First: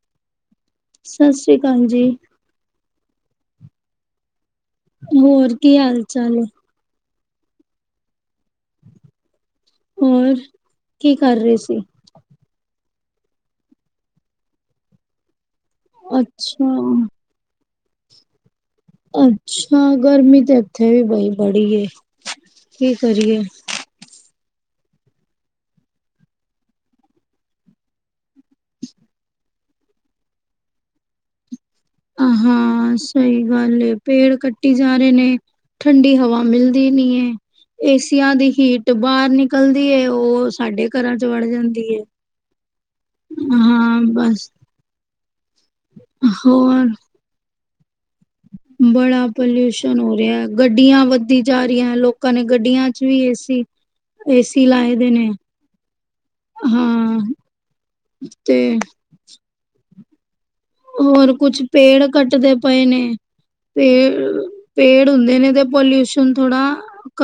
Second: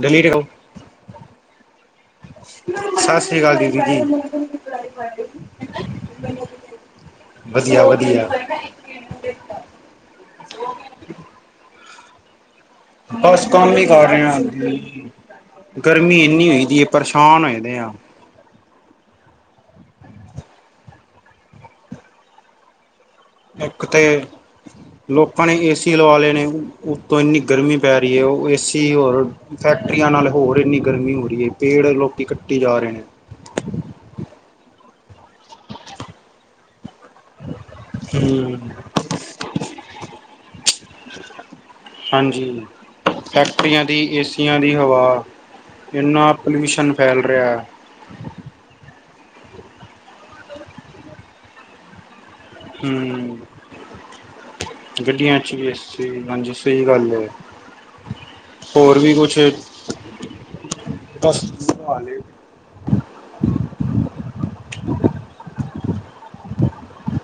ਦਿੱਲੀ ਕਦੋ ਸਤਿ ਸ੍ਰੀ ਅਕਾਲ ਜੀ ਸਤਿ ਸ੍ਰੀ ਅਕਾਲ ਦੀਦੀ ਜੀ। ਹੋਰ ਕੀ ਹਾਲ ਚਾਲ ਏ? ਵੱਧੀਆ, ਵੱਧੀਆ। ਹੋਰ ਕੀ ਕਰ ਰਏ ਸੀ? ਬਸ ਕੰਮ ਈ ਕਰ ਰਏ ਆ ਦੀਦੀ ਗਰਮੀ ਏੰਨੀ ਹੋਈ ਅੱਛਾ, ਦੀ ਆ, ਪਰੇਸ਼ਾਨ ਹੋਏ ਦੇ ਆ। ਅੱਛਾ ਗਰਮੀ ਤਾਂ ਏਥੇ ਵੀ ਬਈ ਬੜੀ ਏ, ਕੀ ਕਰੀਏ ਏਕ ਤੇ ਲੋਕਾਂ ਨੇ ਏ -ਸੀ ਲਵਾ ਲਏ ਨੇ, ਉਤੋਂ ਏਨੀ ਗਰਮੀ ਪੈ ਰਹੀ ਏ, ਓ ਏ -ਸੀ ਹੋਰ ਫੈਕਟਰੀਆਂ ਨਾਲ ਹੋਰ ਏਨੀ ਗਰਮੀ ਹੋ ਰਈ ਏ, ਪੇੜ ਲੋਕੀ ਕੱਟੀ ਜਾ ਰਹੇ ਨੇ। ਸਈ ਗੱਲ ਏ ਪੇੜ ਕੱਟੀ ਜਾ ਰਏ ਨੇ, ਠੰਡੀ ਹਵਾ ਮਿਲਦੀ ਨੀ ਏ। ਏਸੀਆਂ ਦੀ ਹਮ ਹੀਟ ਬਾਰ ਨਿਕਲਦੀ ਏ, ਓ ਸਾਡੇ ਘਰਾਂ ਚ ਵੜ ਜਾਂਦੀ ਏ। ਹਾਂਜੀ। ਫੈਕਟਰੀਆਂ ਦੀ ਹਾਂ ਬਸ, ਏਸੀਆਂ ਦੀ ਹਵਾ, ਏਨਾ ਪੋਲਿਊਸ਼ਨ ਹੋਰ ਫੈਲ ਰੇਆ ਬੜਾ ਪੋਲਿਊਸ਼ਨ ਹੋ ਰੇਆ, ਗੱਡੀਆਂ ਵੱਧਦੀ ਜਾ ਰਈਆਂ ਲੋਕ ਗੱਡੀਆਂ ਵਿਚ ਵੀ ਏ ਹਮ ਸੀ। ਏਸੀ ਲਾਏ ਦੇ ਨੇ ਗੱਡੀਆਂ ਚ ਵੀ ਏਸੀ ਹਾਂਜੀ ਸਹੀ ਗੱਲ ਹਾਂ। ਹੈ ਤੇ ਹੋਰ ਵੀ [unintelligible] ਹੋਰ ਬਸ ਕੁਛ ਪੇੜ ਹਾਲੇ ਕੱਟਦੇ ਪਏ ਨੇ। ਪੇੜ ਪੇੜ ਹੁੰਦੇ ਨੇ ਤੇ ਪੋਲਿਊਸ਼ਨ ਥੋੜਾ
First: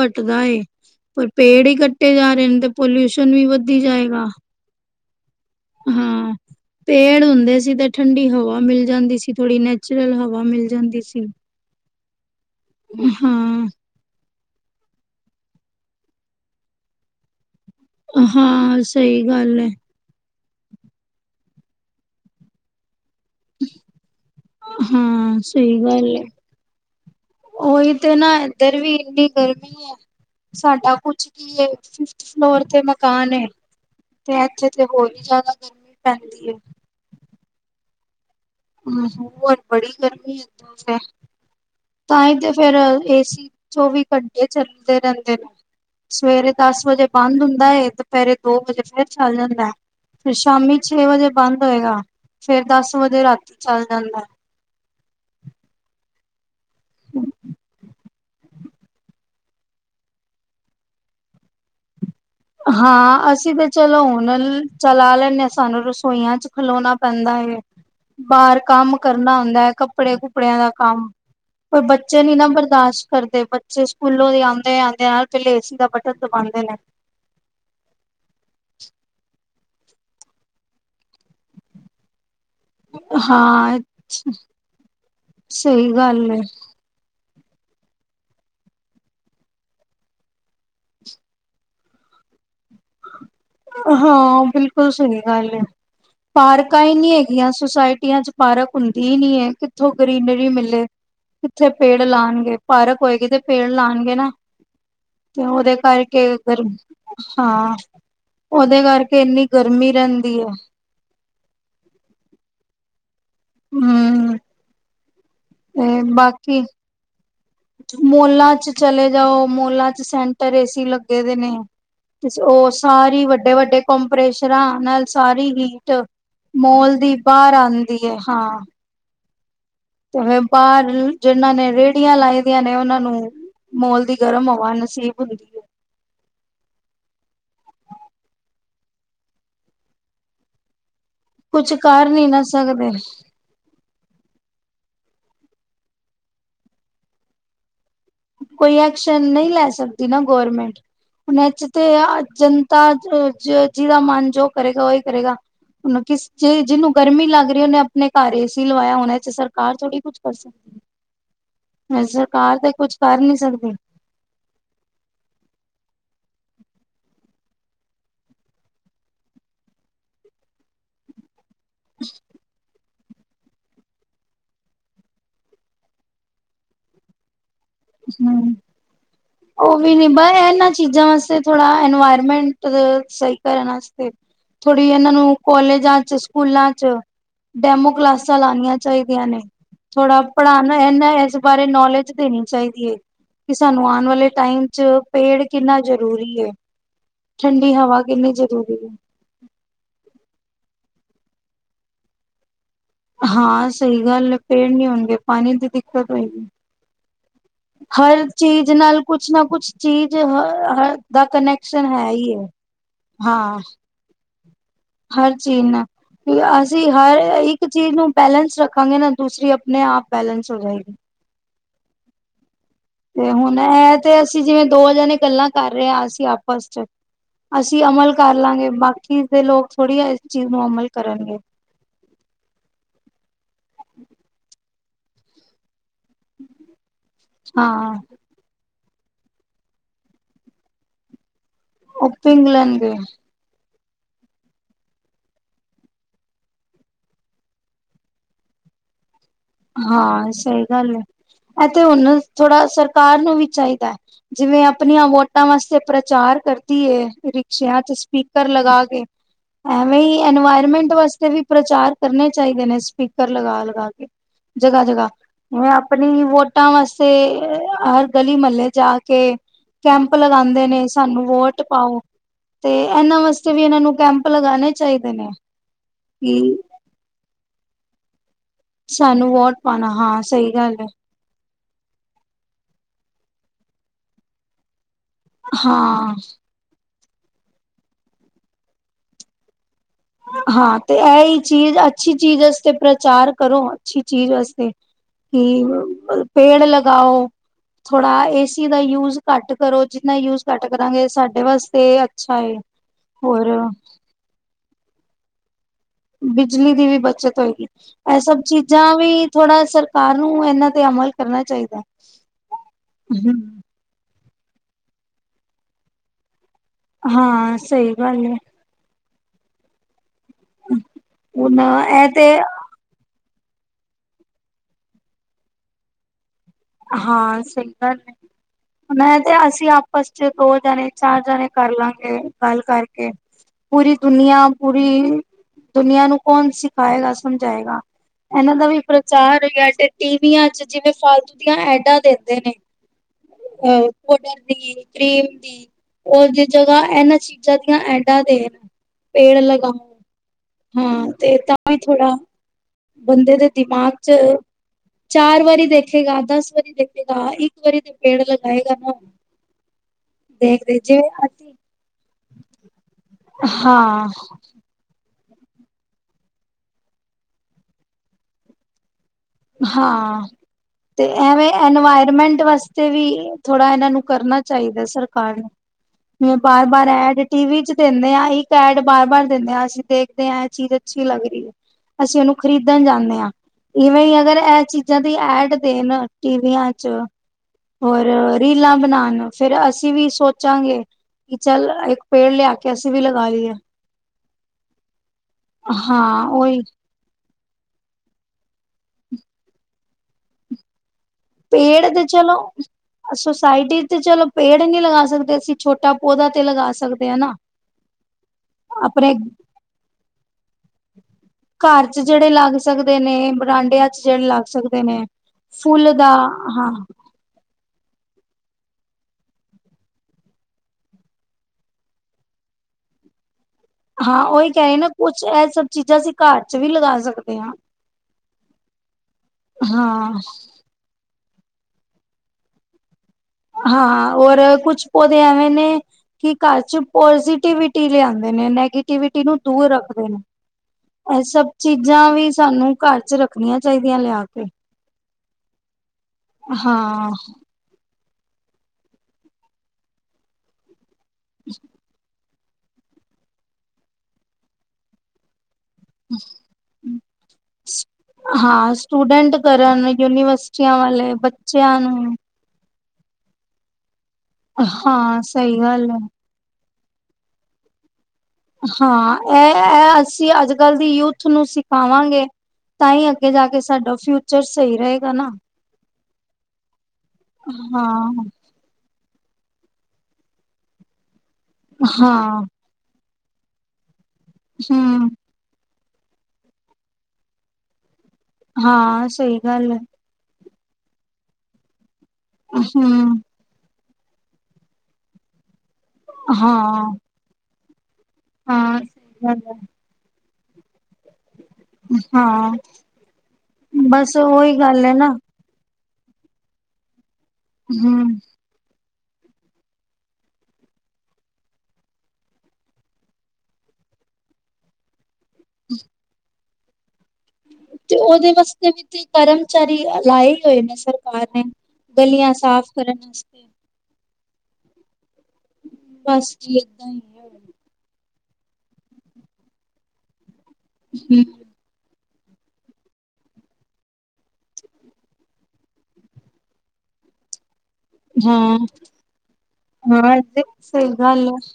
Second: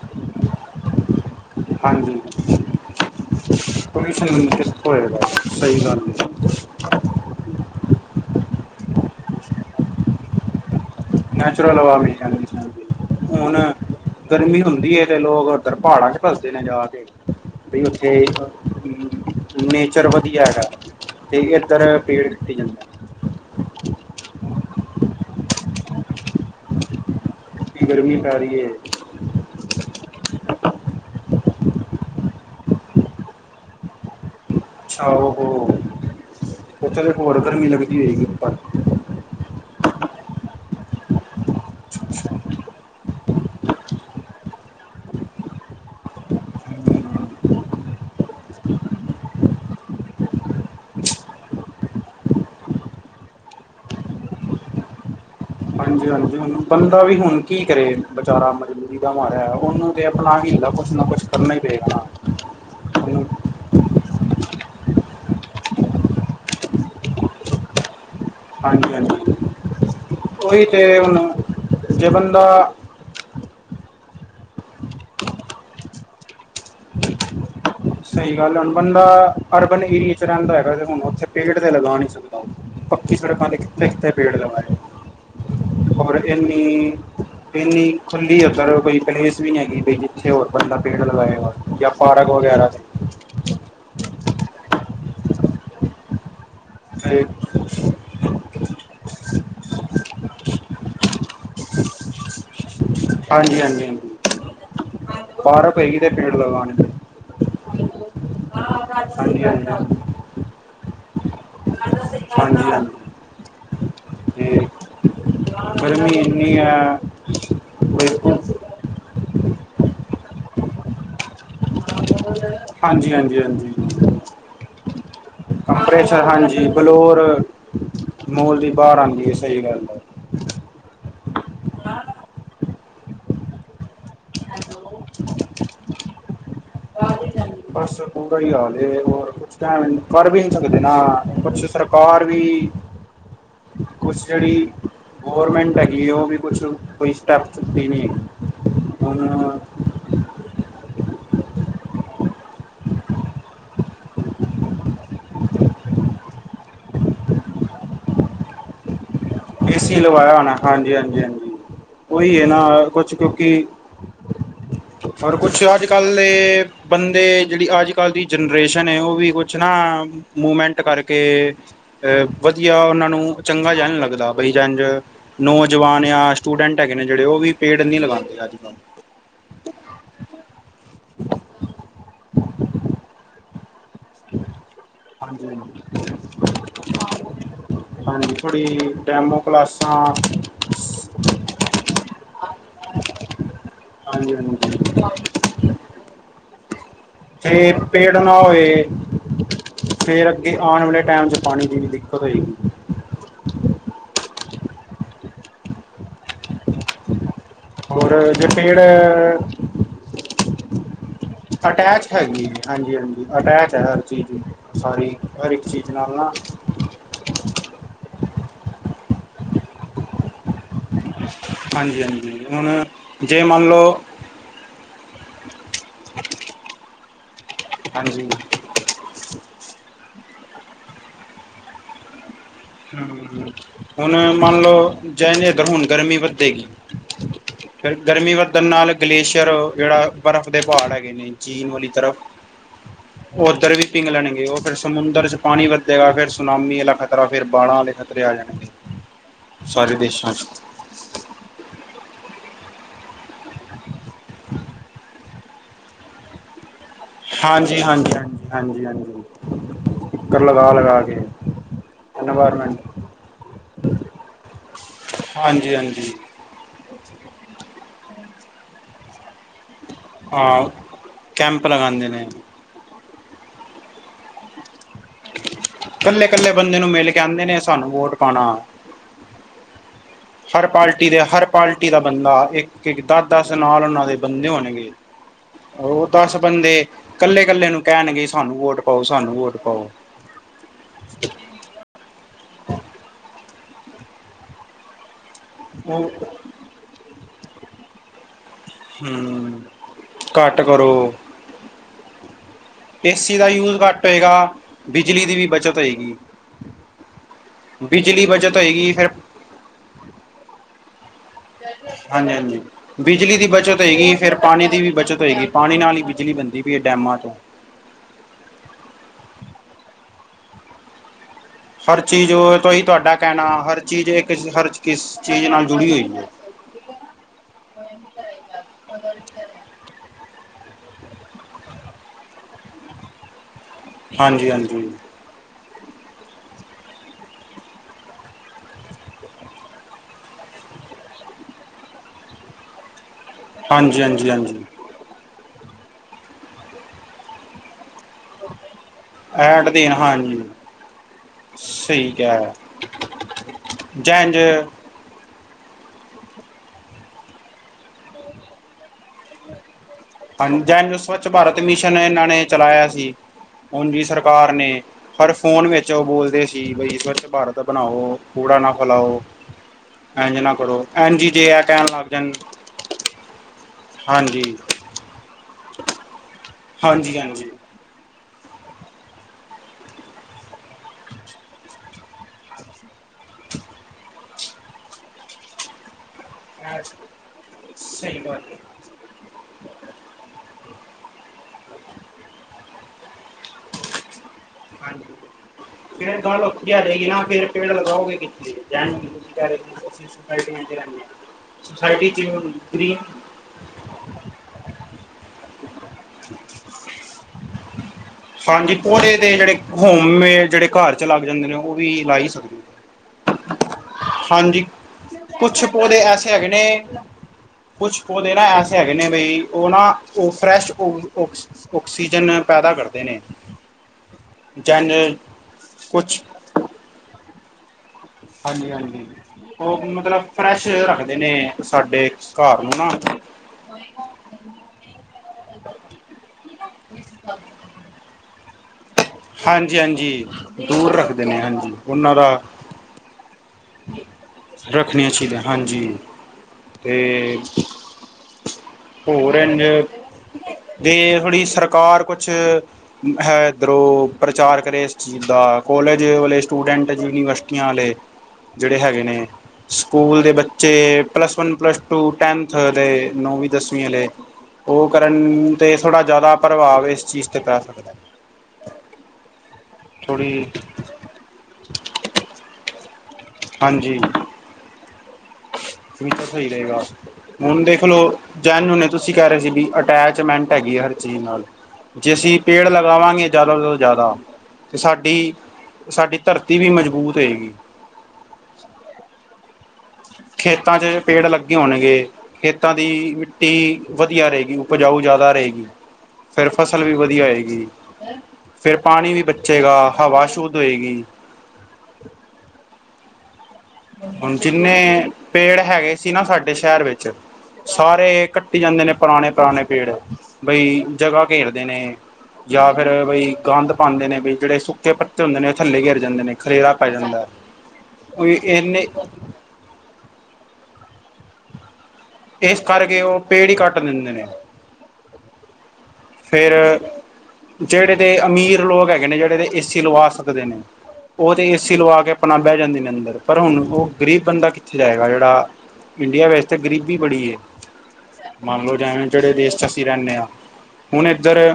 ਘੱਟਦਾ ਏ। ਪਰ ਪੇੜ ਹੀ ਕੱਟੇ ਹਾਂਜੀ ਜਾ ਰਹੇ ਨੇ, ਤੇ ਪੋਲਿਊਸ਼ਨ ਵੀ ਵੱਧਦੀ ਜਾਏਗਾ। ਪੋਲਿਊਸ਼ਨ ਹੋਏਗਾ ਸਹੀ ਗੱਲ ਨਹੀਂ। ਹਾਂ ਪੇੜ ਹੁੰਦੇ ਸੀ ਤੇ ਠੰਡੀ ਹਵਾ ਮਿਲ ਜਾਂਦੀ ਸੀ। ਥੋੜੀ ਨੈਚੁਰਲ ਹਵਾ ਮਿਲ ਜਾਂਦੀ ਸੀ। ਨੈਚੁਰਲ ਹਵਾ ਮਿਲ ਜਾਂਦੀ ਸੀ ਹੁਣ ਹਾਂ ਗਰਮੀ ਹੁੰਦੀ ਤੇ ਲੋਕ ਉੱਧਰ ਪਹਾੜਾਂ ਚ ਭਜਦੇ ਨੇ ਜਾ ਕੇ। ਤੇ ਉੱਥੇ ਹਾਂ ਸਹੀ ਗੱਲ ਹੈ ਨੇ ਚਲ ਵਧੀਆ ਹੈਗਾ, ਤੇ ਇੱਧਰ ਪੇੜ ਕੱਟੀ ਜਾਂਦਾ। ਹਾਂ ਸਹੀ ਏ ਕਿ ਉਹੀ ਤੇ ਗਰਮੀ ਨਾ ਪੈ ਰਹੀ ਹੈ ਇੱਧਰ ਵੀ ਇੰਨੀ ਗਰਮੀ ਹੈ ਸਾਡਾ ਕੁਛ ਕੀ ਏ ਫਿਫਥ ਫਲੋਰ ਤੇ ਮਕਾਨ ਏ। ਤੇ ਇੱਥੇ ਤੇ ਹੋਰ ਵੀ ਜ਼ਿਆਦਾ ਗਰਮੀ ਪੈਂਦੀ ਏ। ਉਥੇ ਤੇ ਹੋਰ ਗਰਮੀ ਲੱਗਦੀ ਹੋਏਗੀ ਉਪਰ। ਆਰੇ ਬੜੀ ਗਰਮੀ ਆ ਫ ਤਾਂਹੀ ਤੇ ਫੇਰ ਏਸੀ ਚੌਵੀ ਘੰਟੇ ਚੱਲਦੇ ਰਹਿੰਦੇ ਨੇ। ਸਵੇਰੇ ਦਸ ਵਜੇ ਉੱਪਰ ਬੰਦ ਹੁੰਦਾ ਏ, ਦੁਪਹਿਰੇ ਦੋ ਵਜੇ ਫੇਿਰ ਚੱਲ ਜਾਂਦਾ। ਫਿਰ ਸ਼ਾਮੀ ਛੇ ਵਜੇ ਬੰਦ ਹੋਏਗਾ ਫੇਰ ਦਸ ਵਜੇ ਰਾਤੀ ਚੱਲ ਜਾਂਦਾ। ਹ [inaudible] ਹਾਂਜੀ- ਹਾਂਜੀ।, ਹੁਣ ਬੰਦਾ ਵੀ ਹੁਣ ਕੀ ਕਰੇ ਵਿਚਾਰਾ ਮਜਬੂਰੀ ਦਾ ਮਾਰਿਆ ਉਹਨੂੰ ਤੇ ਆਪਣਾ ਹੀਲਾ, ਕੁਛ ਨਾ ਕੁਛ ਕਰਨਾ ਹੀ ਪਏ ਗਾ ਨਾ। ਉਹਨੂੰ ਹਾਂ ਅਸੀਂ ਤੇ ਚਲੋ ਹੁਣ ਚਲਾ ਲੈਂਨੇ ਹਾਂ, ਸਾਨੂੰ ਰਸੋਈਆਂ ਚ ਖਲੋਣਾ ਪੈਂਦਾ ਏ। ਬਾਹਰ ਹਾਂਜੀ ਕੰਮ ਹਾਂਜੀ ਕਰਨਾ ਹੁੰਦਾ ਏ। ਕੱਪੜੇ ਕੁਪੜਿਆਂ ਉਹੀ ਦਾ ਤੇ ਕੰਮ ਹੁਣ ਪਰ ਜੇ ਬੱਚੇ ਨੀ ਬੰਦਾ ਨਾ ਬਰਦਾਸ਼ਤ ਕਰਦੇ ਬ ਚੇ ਸਕੂਲੋਂ ਦੇ ਆਉਂਦੇ ਆਉਂਦੇ ਪਹਿਲੇ ਏਸੀ ਦਾ ਬਟਨ ਦਬਾਂਦੇ ਨੇ। ਸਹੀ ਗੱਲ ਏ ਹੁਣ ਬਂਦਾ ਅਰਬਨ ਏਰੀਏ ਚ ਰਹਿੰਦਾ ਹੋਏਗਾ, ਤੇ ਹੁਣ ਉੱਥੇ ਪੇੜ ਤੇ ਲਗਾ ਨਹੀ ਸਕਦਾ। ਪਕੀ ਸਡਕਾ ਦੇ ਹਾਂ ਕਿੱਤੇ ਕਿੱਥੇ ਪੇੜ ਲਗਾਏ। ਸਹੀ ਹੋਰ ਗੱਲ ਏ, ਏਨੀ ਇੰਨੀ ਖੁੱਲੀ ਅਗਰ ਕੋਈ ਪਲੇਸ ਵੀ ਨੀ ਹੈਗੀ, ਬਈ ਜਿੱਥੇ ਹੋਰ ਬੰਦਾ ਪੇੜ ਲਗਾਏਗਾ। ਜਾਂ ਪਾਰਕ ਵਗੈਰਾ ਚ ਹਾਂ ਬਿਲਕੁਲ ਸਹੀ ਗੱਲ ਏ, ਪਾਰਕਾਂ ਹੀ ਨਹੀਂੀ ਤੇ ਹੈਗੀਆਂ ਸੁਸਾਇਟੀਆਂ ਚ ਪਾਰਕ ਹੁੰਦੀ ਈ ਨੀ ਹੈ। ਕਿੱਥੋਂ ਗਰੀਨਰੀ ਮਿਲੇ ਕਿੱਥੇ ਪੇੜ ਲਾਣਗੇ। ਪਾਰਕ ਹੋਏਗੀ ਤੇ ਹਾਂਜੀ ਫੇਰ ਹਾਂਜੀ ਲਾਣਗੇ ਹਾਂਜੀ ਨਾ। ਤੇ ਉਹਦੇ ਪਾਰਕ ਹੋਏਗੀ ਤੇ ਪੇੜ ਕਰਕੇ ਗਰਮ ਲਗਾਉਣਗੇ ਹਾਂ,। ਉਹਦੇ ਕਰਕੇ ਇੰਨੀ ਗਰਮੀ ਰਹਿੰਦੀ ਏ ਹਜੀ, [inaudible] ਹੂਂ। ਗਰਮੀ ਇਨੀ ਆ ਮੋਲਾ ਚ ਚਲੇ ਜਾਓ ਮੋਲਾ ਚ ਸੈਂਟਰ ਏਸੀ ਲੱਗੇ ਦੇ ਨੇ। ਤੇ ਉਹ ਹਾਂਜੀ ਸਾਰੀ ਹਾਂਜੀ ਵੱਡੇ ਹਾਂਜੀ ਵੱਡੇ ਕੰਪਰੇਸ਼ਰਾਂ ਨਾਲ ਸਾਰੀ ਹੀਟ, ਕੰਪਰੇਸ਼ਰ ਹਾਂਜੀ ਮੋਲ ਦੀ ਬਾਰ ਆਂਦੀ ਐ ਹਾਂ। ਬਾਰ ਆਂਦੀ ਏ ਸਹੀ ਗੱਲ ਐ। ਤੇ ਫਿਰ ਬਾਹਰ ਜਿੰਨਾਂ ਨੇ ਰੇੜੀਆਂ ਲਾਈ ਦੀਆਂ ਨੇ, ਉਨ੍ਹਾ ਨੂੰ ਮੋਲ ਦੀ ਗਰਮ ਹਵਾ ਨਸੀਬ ਹੁੰਦੀ ਐ। ਬਸ ਬੁਰਾ ਈ ਹਾਲ ਏ, ਹੋਰ ਕੁਛ ਕ ਕਰ ਵੀ ਨੀ ਸਕਦੇ ਨਾ। ਕੁਛ ਕਰ ਸਰਕਾਰ ਨਹੀਂ ਨਾ ਵੀ ਸਕਦੇ ਕੁਛ ਜੇੜੀ ਗੌਰਮੈਂਟ ਹੈਗੀ ਏ ਓ ਵੀ ਕੁਛ ਕੋਈ ਸਟੈਪ ਚੁੱਕੀ ਨੀ ਏ। ਕੋਈ ਐਕਸ਼ਨ, ਨਈ ਲੈ ਸਕਦੀ ਨਾ ਗੌਰਮੈਂਟ। ਓ ਚ ਤੇ ਏ ਐ ਜਨਤਾ ਜੀਦਾ ਮਨ ਜੋ ਕਰੇਗਾ, ਓਈ ਕਰੇਗਾ। ਹੁਣ ਕਿਸ ਚੀ ਜੀਨੂੰ ਗਰਮੀ ਲੱਗ ਰਹੀ, ਓਨੇ ਆਪਣੇ ਘਰ ਏ-ਸੀ ਲਵਾਇਆ ਹੋਣਾ। ਸਰਕਾਰ ਏਸੀ ਥੋੜੀ ਕੁਛ ਕਰ ਲਵਾਇਆ ਹੋਣਾ ਸਕਦੀ ਹਾਂਜੀ ਹਾਂਜੀ ਹਾਂਜੀ ਐ। ਸਰਕਾਰ ਤੇ ਕੁਛ ਹੋਰ ਕੁਛ ਅਜ-ਕੱਲ੍ਹ ਦੇ ਬੰਦੇ ਜੇੜੀ ਅੱਜ-ਕੱਲ੍ਹ ਦੀ ਜਨਰੇਸ਼ਨ ਐ ਓ ਵੀ ਕੁਛ ਨਾ, ਮੂਮੈਂਟ ਕਰਕੇ ਅ ਵਧੀਆ ਓਨਾ ਨੂੰ ਚੰਗਾ ਜਾ ਨੀ ਲੱਗਦਾ। ਬਾਈ ਜੰਝ ਨੌਜਵਾਨ ਜਾਂ ਸਟੂਡੈਂਟ ਹੈਗੇ ਨੇ ਜੇੜੇ, ਓਵੀ ਪੇੜ ਨੀ ਲਗਾਂਦੇ, ਅੱਜ-ਕੱਲ [unintelligible] ਓਵੀ ਨੀ ਬ ਏਨਾਂ ਚੀਜ਼ਾਂ ਵਾਸਤੇ ਥੋੜਾ ਇਨਵੈਰਮੈਂਟ ਸਹੀ ਕਰਨ ਆਸ [unintelligible] ਥੋੜ੍ਹੀ ਐਨਾਂ ਨੂੰ ਹਾਂਜੀ ਕੋਲਜਾਂ, ਚ ਸਕੂਲਾਂ, ਚ ਡੈਮੋ ਹਾਂਜੀ ਕਲਾਸਾਂ ਲਾਂਣੀਆਂ ਥੋੜ੍ਹੀ ਚਾਈਦੀਆਂ ਡੈਮੋ ਨੇ। ਕਲਾਸਾਂ ਥੋੜ੍ਹਾ ਪੜ੍ਹਾਂਣਾ ਇੰਨਾ ਏਸ ਬਾਰੇ ਨੌਲੇਜ ਦੇਣੀ ਚਾਈਦੀ। ਕਿ ਸਾਨੂੰ ਆਂਣ ਵਾਲੇ ਹਾਂਜੀ ਟਾਈਮ ਹਾਂਜੀ ਚ ਪੇੜ ਕਿੰਨਾ ਜ਼ਰੂਰੀ। ਏ, ਜੇ ਠੰਡੀ ਹਵਾ ਪੇੜ ਕਿੰਨੀ ਨਾ ਜ਼ਰੂਰੀ ਹੋਏ। ਏ। ਫੇਰ ਅੱਗੇ ਆਂਣ ਵਾਲੇ ਟੈਮ ਚ, ਪਾਣੀ ਦੀ ਵੀ ਦਿੱਕਤ ਹੋਏਗੀ। ਹਾਂ ਸਹੀ ਗੱਲ ਏ, ਪੇੜ ਨੀ ਹੋਣਗੇ ਪਾਣੀ ਦੀ ਦਿੱਕਤ ਹੋਏਗੀ। [unintelligible] ਹਰ ਜੇ ਚੀਜ਼ ਪੇੜ ਨਾਲ ਕੁਛ ਨਾ ਕੁਛ ਚੀਜ਼ ਦਾ ਕਨੈਕਟ ਅਟੈਚ ਹੈਗੀ ਐ ਜੀ ਹਾਂਜੀ-ਹਾਂਜੀ, ਅਟੈਚ ਐ ਹਰ ਚੀਜ਼ ਸਾਰੀ, ਹਰ ਇੱਕ ਚੀਜ਼ ਨਾਲ ਨਾ ਜ ਹਰ ਇੱਕ ਚੀਜ਼ ਨੂੰ ਬੈਲੇੈਂਸ ਰੱਖਾਂਗੇ ਨਾ ਦੂਸਰੀ ਆਪਣੇ -ਆਪ ਬੈਲੇੈਂਸ ਹੋ ਜਾਏਗੀ। ਹਾਂਜੀ-ਹਾਂਜੀ ਹੁਣ ਤੇ ਜੇ ਹੁਣ ਮੰਨ ਲਓ ਐ ਤੇ ਅਸੀਂ ਜਿਵੇਂ ਦੋ ਜਣੇ ਗੱਲਾਂ ਕਰ ਰਹੇ ਆ, ਅਸੀਂ ਆਪਸ ਚ ਅਸੀਂ ਅਮਲ ਹਾਂਜੀ ਕਰਲਾਂਗੇ ਬਾਕੀ ਦੇ ਲੋਕ ਥੋੜ੍ਹੀ ਆ, ਏਸ ਚੀਜ਼ ਨੂੰ ਅਮਲ ਕਰਨਗੇ ਹੂੰ, ਹੁਣ ਮੰਨਲੋ ਜੈਨ ਧਰੋਨ ਗਰਮੀ ਵੱਧੇਗੀ, ਹਾਂ ਫਿਰ ਗਰਮੀ ਵੱਧਣ ਨਾਲ ਗਲੇਸ਼ੀਅਰ ਜੇੜਾ, ਬਰਫ਼ ਦੇ ਪਾੜ ਹੈਗੇ ਨੇ, ਚੀਨ ਵਾਲੀ ਉਹ ਤਰਫ਼ ਪਿੰਗ ਲੈਣਗੇ ਓਦਰ ਵੀ ਪਿੰਘਲਣਗੇ ਓ ਫਿਰ ਸਮੁੰਦਰ ਚ ਪਾਣੀ ਵਧੇਗਾ, ਫੇਰ ਸੁਨਾਮੀ ਆਲਾ ਖ਼ਤਰਾ ਫੇਰ ਬਾੜਾ ਆਲੇ ਖ਼ਤਰੇ ਆ ਜਾਣਗੇ। ਸਾਰੇ ਹਾਂ, ਦੇਸ਼ਾਂ 'ਚ ਸਹੀ ਗੱਲ ਐ। ਏ ਤੇ ਹੁਣ ਥੋੜਾ ਸਰਕਾਰ ਨੂੰ ਵੀ ਚਾਈਦਾ, ਜਿਵੇਂ ਆਪਣੀਆਂ ਵੋਟਾਂ ਤਾਂ ਵਾਸਤੇ ਪ੍ਰਚਾਰ ਕਰਦੀ ਏ, ਰਿਕਸ਼ਿਆਂ ਹਾਂਜੀ ਚ ਹਾਂਜੀ ਹਾਂਜੀ ਸਪੀਕਰ ਲਗਾ ਹਾਂਜੀ ਕੇ ਹਾਂਜੀ ਐਵੇਂ ਹੀ ਚੱਕਰ ਲਗਾ ਐਨਵਾਇਰਮੈਂਟ ਲਗਾ ਕੇ ਵਾਸਤੇ ਵੀ ਪ੍ਰਚਾਰ ਕਰਨੇ ਚਾਈਦੇ ਨੇ, ਇਨਵਾਇਰਮੈਂਟ ਸਪੀਕਰ ਲਗਾ-ਲਗਾ ਕੇ। ਜਗ੍ਹਾ-ਜਗ੍ਹਾ ਮੈ ਹਾਂਜੀ ਹਾਂਜੀ ਆਪਣੀ ਵੋਟਾਂ ਵਾਸਤੇ ਹਰ ਗਲ਼ੀ ਮ੍ਹੱਲੇ ਜਾ ਕੇ ਕੈਂਪ ਲਗਾਂਦੇ ਹਾਂ ਨੇ, ਸਾਨੂੰ ਵੋਟ ਕੈਂਪ ਪਾਓ। ਲਗਾਉਂਦੇ ਨੇ ਤੇ ਐਨਾਂ ਵਾਸਤੇ ਵੀ ਏਨਾਂ ਨੂੰ ਕੈਂਪ ਲਗਾਣੇ ਚਾਈਦੇ ਨੇ। ਕੱਲੇ-ਕੱਲੇ ਕਿ ਬੰਦੇ ਨੂੰ ਮਿਲ ਕੇ ਆਂਦੇ ਨੇ, ਸਾਨੂੰ ਵੋਟ ਪਾਂਣਾ। ਸਾਨੂੰ ਵੋਟ ਪਾਉਣਾ ਹਾਂ ਸਹੀ ਹਰ ਗੱਲ ਹੈ ਪਾਰਟੀ ਦੇਆ ਹਰ ਪਾਰਟੀ ਦਾ ਬੰਦਾ ਇੱਕ ਇੱਕ ਦੱਸ ਦੱਸ ਨਾਲ ਉਹਨਾਂ ਦੇ ਬੰਦੇ ਹੋਣਗੇ ਉਹ ਹਾਂ ਦੱਸ ਬੰਦੇ ਇਕੱਲੇ ਇਕੱਲੇ ਨੂੰ ਕਹਿਣਗੇ ਸਾਨੂੰ ਵੋਟ ਪਾਓ ਸਾਨੂੰ ਵੋਟ ਪਾਓ ਹਾਂ ਤੇ ਇਹ ਹੀ ਚੀਜ਼ ਅੱਛੀ ਚੀਜ਼ ਵਾਸਤੇ ਪ੍ਰਚਾਰ ਕਰੋ ਅੱਛੀ ਚੀਜ਼ ਵਾਸਤੇ ਉਹ ਕਿ ਪੇੜ ਲਗਾਓ ਥੋੜਾ ਏਸੀ ਦਾ ਯੂਜ ਘੱਟ ਹਮ ਕਰੋ ਜਿੰਨਾ ਯੂਜ ਘੱਟ ਕਰਾਂਗੇ ਸਾਡੇ ਵਾਸਤੇ ਅੱਛਾ ਹੈ ਏਸੀ ਦਾ ਯੂਜ ਘੱਟ ਹੋਏਗਾ ਬਿਜਲੀ ਦੀ ਵੀ ਬੱਚਤ ਹੋਏਗੀ ਬਿਜਲੀ ਦੀ ਵੀ ਬੱਚਤ ਹੋਏਗੀ ਇਹ ਬਿਜਲੀ ਸਭ ਬੱਚਤ ਚੀਜ਼ਾਂ ਹੋਏਗੀ ਫਿਰ ਵੀ ਥੋੜ੍ਹਾ ਸਰਕਾਰ ਨੂੰ ਇਹਨਾਂ ਤੇ ਅਮਲ ਕਰਨਾ ਚਾਹੀਦਾ ਹਾਂਜੀ ਹਾਂਜੀ ਬਿਜਲੀ ਦੀ ਬੱਚਤ ਹੋਏਗੀ ਫੇਰ ਪਾਣੀ ਦੀ ਵੀ ਬੱਚਤ ਹੋਏਗੀ ਪਾਣੀ ਨਾਲ ਹੀ ਬਿਜਲੀ ਬਣਦੀ ਪਈ ਹੈ ਡੈਮਾਂ ਤੋਂ ਹਾਂ ਸਹੀ ਗੱਲ ਹੈ ਹੁਣ ਹਰ ਇਹ ਚੀਜ਼ ਤੇ ਉਹ ਤੋਂ ਹੀ ਤੁਹਾਡਾ ਕਹਿਣਾ ਹਰ ਚੀਜ਼ ਇੱਕ ਹਰ ਕਿਸ ਚੀਜ਼ ਨਾਲ ਜੁੜੀ ਹੋਈ ਹੈ ਹਾਂ ਸਹੀ ਗੱਲ ਹੈ ਹੁਣ ਮੈਂ ਤੇ ਅਸੀਂ ਆਪਸ ਚ ਦੋ ਜਾਣੇ ਚਾਰ ਜਾਣੇ ਕਰ ਲਾਂਗੇ ਗੱਲ ਕਰਕੇ ਪੂਰੀ ਦੁਨੀਆਂ ਹਾਂਜੀ ਹਾਂਜੀ ਪੂਰੀ ਦੁਨੀਆਂ ਨੂੰ ਕੌਣ ਸਿਖਾਏਗਾ ਸਮਝਾਏਗਾ ਇਹਨਾਂ ਦਾ ਵੀ ਪ੍ਰਚਾਰ [unintelligible] ਟੀਵੀਆਂ ਚ ਜਿਵੇਂ ਫਾਲਤੂ ਦੀਆਂ ਐਡਾਂ ਦਿੰਦੇ ਨੇ ਉਹ ਹਾਂਜੀ ਹਾਂਜੀ ਪੋਡਰ ਹਾਂਜੀ ਦੀ ਕੀ੍ਮ ਦੀ ਉਹਦੀ ਜਗ੍ਹਾ ਇਹਨਾਂ ਚੀਜ਼ਾਂ ਦੀਆਂ ਐਡਾਂ ਦੇਨ ਐਡ ਦੀਆਂ ਹਾਂਜੀ ਹਾਂ ਤੇ ਤਾਂ ਵੀ ਸਹੀ ਥੋੜ੍ਹਾ ਕਿਹਾ ਬੰਦੇ ਦੇ ਦਿਮਾਗ ਚ ਜੈਂਜ ਹਾਂਜੀ ਚਾਰ ਵਾਰੀ ਦੇਖੇਗਾ ਦੱਸ ਵਾਰੀ ਦੇਖੇਗਾ ਇੱਕ ਵਾਰੀ ਤੇ ਉਹ ਪੇੜ ਲਗਾਏਗਾ ਨਾ ਹਾਂ ਦੇਖਦੇ ਜੈਨ ਜਿਵੇਂ ਸਵੱਛ ਅਸੀਂ ਭਾਰਤ ਮਿਸ਼ਨ ਇਹਨਾਂ ਨੇ ਚਲਾਇਆ ਸੀ ਹੁਣ ਜੀ ਹਾਂ ਸਰਕਾਰ ਕਾਰ ਨੇ ਹਰ ਫੋਨ ਵਿੱਚ ਉਹ ਬੋਲਦੇ ਸੀ ਬਈ ਸਵੱਛ ਭਾਰਤ ਬਣਾਓ ਕੂੜਾ ਨਾ ਫੈਲਾਓ ਹਾਂ ਇੰਝ ਨਾ ਕਰੋ ਤੇ ਐਨ ਜੀ ਐਵੇਂ ਜੇ ਆ ਕਹਿਣ ਲੱਗ ਜਾਣ ਐਨਵਾਇਰਮੈਂਟ ਵਾਸ ਤੇ ਵੀ ਥੋੜਾ ਇਹਨਾਂ ਨੂੰ ਕਰਨਾ ਹਾਂਜੀ ਚਾਹੀਦਾ ਸਰਕਾਰ ਨੂੰ ਜਿਵੇਂ ਬਾਰ ਬਾਰ ਹਾਂਜੀ ਐਡ ਹਾਂਜੀ ਟੀਵੀ ਚ ਦਿੰਦੇ ਹਾਂ ਇੱਕ ਐਡ ਬਾਰ ਬਾਰ ਦਿੰਦੇ ਹਾਂ ਅਸੀਂ ਦੇਖਦੇ ਹਾਂ ਇਹ ਚੀਜ਼ ਅੱਛੀ ਲੱਗ ਰਹੀ ਹੈ ਅਸੀਂ ਉਹਨੂੰ ਖ਼ਰੀਦਣ ਜਾਂਣੇ ਹਾਂ ਇਵੇਂ ਹੀ ਅਗਰ ਇਹ ਚੀਜ਼ਾਂ ਦੀ ਐਡ ਦੇਣ ਟੀਵੀਆਂ ਐ ਚ ਹੋਰ ਸਹੀ ਗੱਲ ਹੈ ਰੀਲਾਂ ਬਣਾਉਣ ਫੇਰ ਅਸੀਂ ਵੀ ਸੋਚਾਂਗੇ ਕਿ ਚੱਲ ਇੱਕ ਪੇੜ ਲਿਆ ਕੇ ਅਸੀਂ ਵੀ ਲੱਗਾ ਲਈਏ ਹਾਂਜੀ ਹਾਂ ਉਹੀ [unintelligible] ਸਹੀ ਏ ਨਾ ਫਿਰ ਪੇੜ ਲਗਾਓਗੇ ਕਿਥੇ [unintelligible] ਪੇੜ ਤੇ ਚਲੋ ਅਹ ਸੁੋਸਾਇਟੀ ਤੇ ਚਲੋ ਪੇੜ ਨੀ ਲਗਾ ਸਕਦੇ ਅਸੀ ਛੋਟਾ ਪੋਦਾ ਤੇ ਲਗਾ ਸਕਦੇ ਹਾਂ ਨਾ ਹਾਂਜੀ ਆਪਣੇ ਪੋਦੇ ਤੇ ਜਿਹੜੇ ਹੋਮ ਮੈਡ ਜਿਹੜੇ ਘਰ ਚ ਲਗ ਜਾਂਦੇ ਨੇ ਉਹ ਘਰ ਚ ਵੀ ਲ ਜਿਹੜੇ ਲੱਗ ਸਕਦੇ ਨੇ ਬਰਾਂਡਿਆਂ ਚ ਜਿਹੜੇ ਲੱਗ ਸਕਦੇ ਨੇ ਕੁੱਛ ਫੁੱਲ ਪੋਦੇ ਦਾ ਐਸੇ ਹੈਗੇ ਨੇ ਹਾਂ ਕੁੱਛ ਪੋਦੇ ਨਾ ਐਸੇ ਹੈਗੇ ਨੇ ਬਈ ਉਹ ਨਾ ਉਹ ਫਰੈਸ਼ ਔ ਔਕਸ ਔਕਸੀਜਨ ਪੈਦਾ ਕਰਦੇ ਨੇ ਹਾਂ ਉਹੀ ਕਹਿ ਰਹੀ ਨਾ ਜਨ ਕੁੱਛ ਇਹ ਸਭ ਚੀਜਾਂ ਅਸੀ ਕੁਛ ਘਰ ਚ ਵੀ ਲਗਾ ਸਕਦੇ ਹਾਂ ਹਾਂਜੀ ਹਾਂਜੀ ਉਹ ਹਾਂ ਮਤਲਬ ਫਰੈਸ਼ [unintelligible] ਰੱਖਦੇ ਨੇ ਸਾਡੇ ਘਰ ਨੂੰ ਨਾ ਹਾਂ ਔਰ ਕੁੱਛ ਪੋਦੇ ਐਂਵੇ ਨੇ ਕਿ ਘਰ 'ਚ ਪੋਜੀਟਿਵਿਟੀ ਲਿਆਂਦੇ ਨੇ ਨੈਗੇ ਨੈਗੇਵੀਟੀ ਨੂੰ ਦੂਰ ਹਾਂਜੀ ਰੱਖੋ ਹਾਂਜੀ ਦੂਰ ਐ ਰੱਖਦੇ ਨੇ ਸਭ ਹਾਂਜੀ ਚੀਜਾ ਉਹਨਾਂ ਦਾ ਵੀ ਸਾਨੂੰ ਘਰ 'ਚ ਰੱਖ ਰੱਖਣੀਆਂ ਚਾਈਦੀਆਂ ਲਿਆ ਕੇ। ਰੱਖਣੀਆਂ ਚਾਈਦੀ ਹਾਂਜੀ ਹਾਂ ਤੇ ਹੋਰ ਇਂਜ ਦੇ ਥੋੜੀ ਸਰਕਾਰ ਕੁਛ ਕੁਛ ਹੈ ਇਧਰੋ ਪ੍ਰਚਾਰ ਕਰੇ ਇਸ ਚੀਜ ਦਾ ਕੋਲੇਜ ਵਾਲੇ ਸਟੂਡੈਂਟ ਯੂਨੀਵਰਸਿਟੀਆਂ ਅਲੇ ਹਾਂ ਜੇੜੇ ਹੈਗੇ ਨੇ ਸਟੂਡੈਂਟ ਕਰਨ ਸਕੂਲ ਦੇ ਬੱਚੇ ਯੂਨੀਵਰਸਿਟੀਆਂ ਵਾਲੇ ਪਲੱਸ ਵੰਨ ਪਲੱਸ ਬੱਚਿਆਂ ਟੂ ਨੂੰ ਟੈਨ ਥਰਡ ਦੇ ਨੋਵੀ ਦਸਵੀ ਅਲੇ ਓ ਹਾਂ ਕਰਨ ਸਹੀ ਤੇ ਗੱਲ ਹੈ ਥੋੜਾ ਜਾਦਾ ਪ੍ਰਭਾਵ ਇਸ ਚੀਜ ਤੇ ਪੈ ਸਕਦਾ। ਹਾਂ ਐ-ਐ ਅਸੀ ਥੋੜ੍ਹੀ ਅੱਜ ਕੱਲ ਦੀ ਯੂਥ ਨੂੰ ਸਿਖਾਵਾਂਗੇ। ਤਾਂ ਈ ਅੱਗੇ ਜਾ ਕੇ ਸਾਡਾ ਫਿਊਚਰ ਸਈ ਰਏਗਾ ਨਾ। ਫਿਊਚਰ ਸਈ ਰਏਗਾ ਹੁਣ ਦੇਖਲੋ ਹਾਂ ਜੈਨ ਹੁਨ ਤੁਸੀ ਕੈ ਰਏ ਸੀ ਵੀ ਅਟੈਚਮੈਂਟ ਹੈਗੀ ਹਰ ਚੀਜ ਨਾਲ ਜੇ ਅਸੀ ਹਾਂ ਪੇੜ ਲਗਾਵਾਂਗੇ। ਜਾਦਾ ਤੋ ਜਾਦਾ ਤੇ ਹਮ ਸਾਡੀ-ਸਾਡੀ ਧਰਤੀ ਵੀ ਮਜ਼ਬੂਤ ਹੋਏਗੀ। ਹਾਂ ਸਈ ਗੱਲ ਐ। ਖੇਤਾ 'ਚ ਪੇੜ ਲੱਗੇ ਹੋਣਗੇ ਖੇਤਾ ਦੀ ਹਮ ਮਿ ਟੀ ਵਧੀਆ ਰਏਗੀ ਉਪਜਾਊ ਜਾਦਾ ਰਏਗੀ ਫੇਰ ਹਾਂ ਫਸਲ ਵੀ ਵਧੀਆ ਰਏਗੀ। ਫਿਰ ਹਾਂ ਪਾਣੀ ਵੀ ਸਹੀ ਗੱਲ ਹੈ ਬਚੇਗਾ ਹਵਾ ਸ਼ੁੱਧ ਹੋਏਗੀ। ਹਾਂ ਬਸ ਹੁਣ ਉਹੀ ਗੱਲ ਐ ਜਿੰਨੇ ਨਾ। ਪੇੜ ਹੈਗੇ ਸੀ ਨਾ ਸਾਡੇ ਸ਼ਹਿਰ ਵਿੱਚ ਸਾਰੇ ਹਮ ਕ ਕਟੀ ਜਾਂਦੇ ਨੇ ਪੁਰਾਣੇ-ਪੁਰਾਣੇ ਪੇੜ ਬਈ ਜਗ੍ਹਾ ਘੇਰਦੇ ਨੇ। ਜਾਂ ਫਿਰ ਬਈ ਗੰਦ ਪਾਂਦੇ ਨੇ ਵੀ ਜੇੜੇ ਸੁੱਕੇ ਪ ਸੁਕੇ ਹੁੰਦੇ ਨੇ ਓ ਥੱਲੇ ਗਿਰ ਜਾਂਦੇ ਨੇ ਖਲੇਰਾ ਪੈ ਜਾਂਦੈ। ਤੇ ਉਦੇ ਵਾਸਤੇ ਵੀ ਤੇ ਕਰਮਚਾਰੀ ਲਾਏ ਹੋਏ ਨੇ ਸਰਕਾਰ ਨੇ ਗਲੀਆਂ ਸਾਫ਼ ਕਰਨ ਅਸਤੇ ਵੀ ਕੱਟ ਦਿੰਦੇ ਨੇ। ਬਸ ਫਿਰ ਜੀ ਏਦਾਂ ਹੀ ਹੈ। ਜੇੜੇ ਤੇ ਅਮੀਰ ਲੋਕ ਹੈਗੇ ਨੇ ਜੇੜੇ ਤੇ ਏਸੀ ਲਵਾ ਸਕਦੇ ਨੇ। ਓ ਤੇ ਏਸੀ ਲਵਾ ਕੇ ਆਪਣਾ ਬੈ ਜਾਂਦੇ ਨੇ ਅੰਦਰ ਪਰ ਹੁਣ ਓ ਗਰੀਬ ਬੰਦਾ ਕਿੱਥੇ ਜਾਏਗਾ ਜੇੜਾ ਇੰਡੀਆ ਵਿੱਚ ਤੇ ਗਰੀਬੀ ਬੜੀ ਏ ਹਾਂ, ਮੰਨ ਲਓ ਜਵੇਂ ਜੇੜੇ ਦੇਸ਼ 'ਚ ਅਸੀਂ ਰੈਂਣੇ ਹਾਂ ਆਂ। ਸਹੀ ਹੁਣ ਗੱਲ ਇੱਧਰ ਹੈ।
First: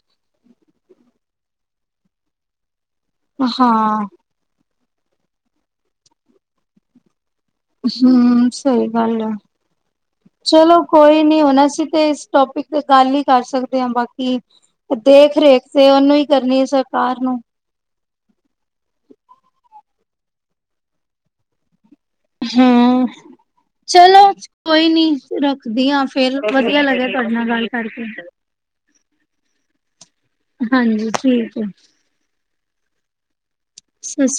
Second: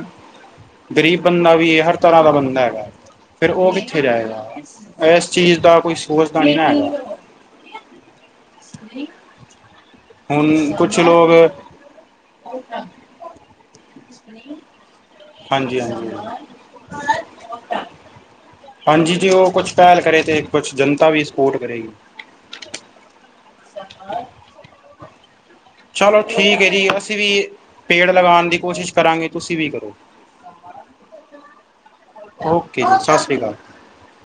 ਗਰੀਬ ਬੰਦਾ ਵੀ ਏ ਹਰ ਤਰ੍ਹਾਂ ਦਾ ਬੰਦਾ ਹੈਗੈ। ਫਿਰ ਓ ਕਿੱਥੇ ਹਾਂ, ਜਾਏਗਾ ਇਸ ਚੀਜ਼ ਦਾ ਕੋਈ ਸੋਚਦਾ ਨਈ ਨਾ ਹੈਗਾ। ਉਸਨੂੰ ਸਈ ਗੱਲ ਐ। ਹੁਣ ਚਲੋ ਕੁਛ ਕੋਈ ਲੋਕ ਨੀ ਹੁਣ ਅਸੀਂ ਤੇ ਇਸ ਟੋਪਿਕ ਤੇ ਗੱਲ ਨੀ ਕਰ ਸਕਦੇ ਆਂ ਬ ਕੀ ਦੇਖ ਰੇਖ ਹਾਂਜੀ ਤੇ ਹਾਂਜੀ ਉਨੂੰ ਹੀ ਕਰਨੀ ਏ ਸਰਕਾਰ ਨੂੰ ਹਾਂਜੀ ਜੀ ਓ ਕੁਛ ਪੈਲ ਕਰੇ ਤੇ ਕੁਛ ਜਨਤਾ ਵੀ ਸਪੋਰਟ ਕਰੇਗੀ। ਹਾਂ ਚਲੋ ਕੋਈ ਨੀ ਰੱਖ ਚਲੋ ਠੀਕ ਏ ਜੀ ਅਸੀਂ ਵੀ ਕਰਕੇ। ਪੇੜ ਲਗਾਣ ਦੀ ਕੋਸ਼ਿਸ਼ ਕਰਾਂਗੇ ਤੁਸੀਂ ਵੀ ਕਰੋ। ਹਾਂਜੀ ਠੀਕ ਏ। ਓਕੇ ਸਤਿ ਸ਼੍ਰੀ ਅਕਾਲ। ਸਸ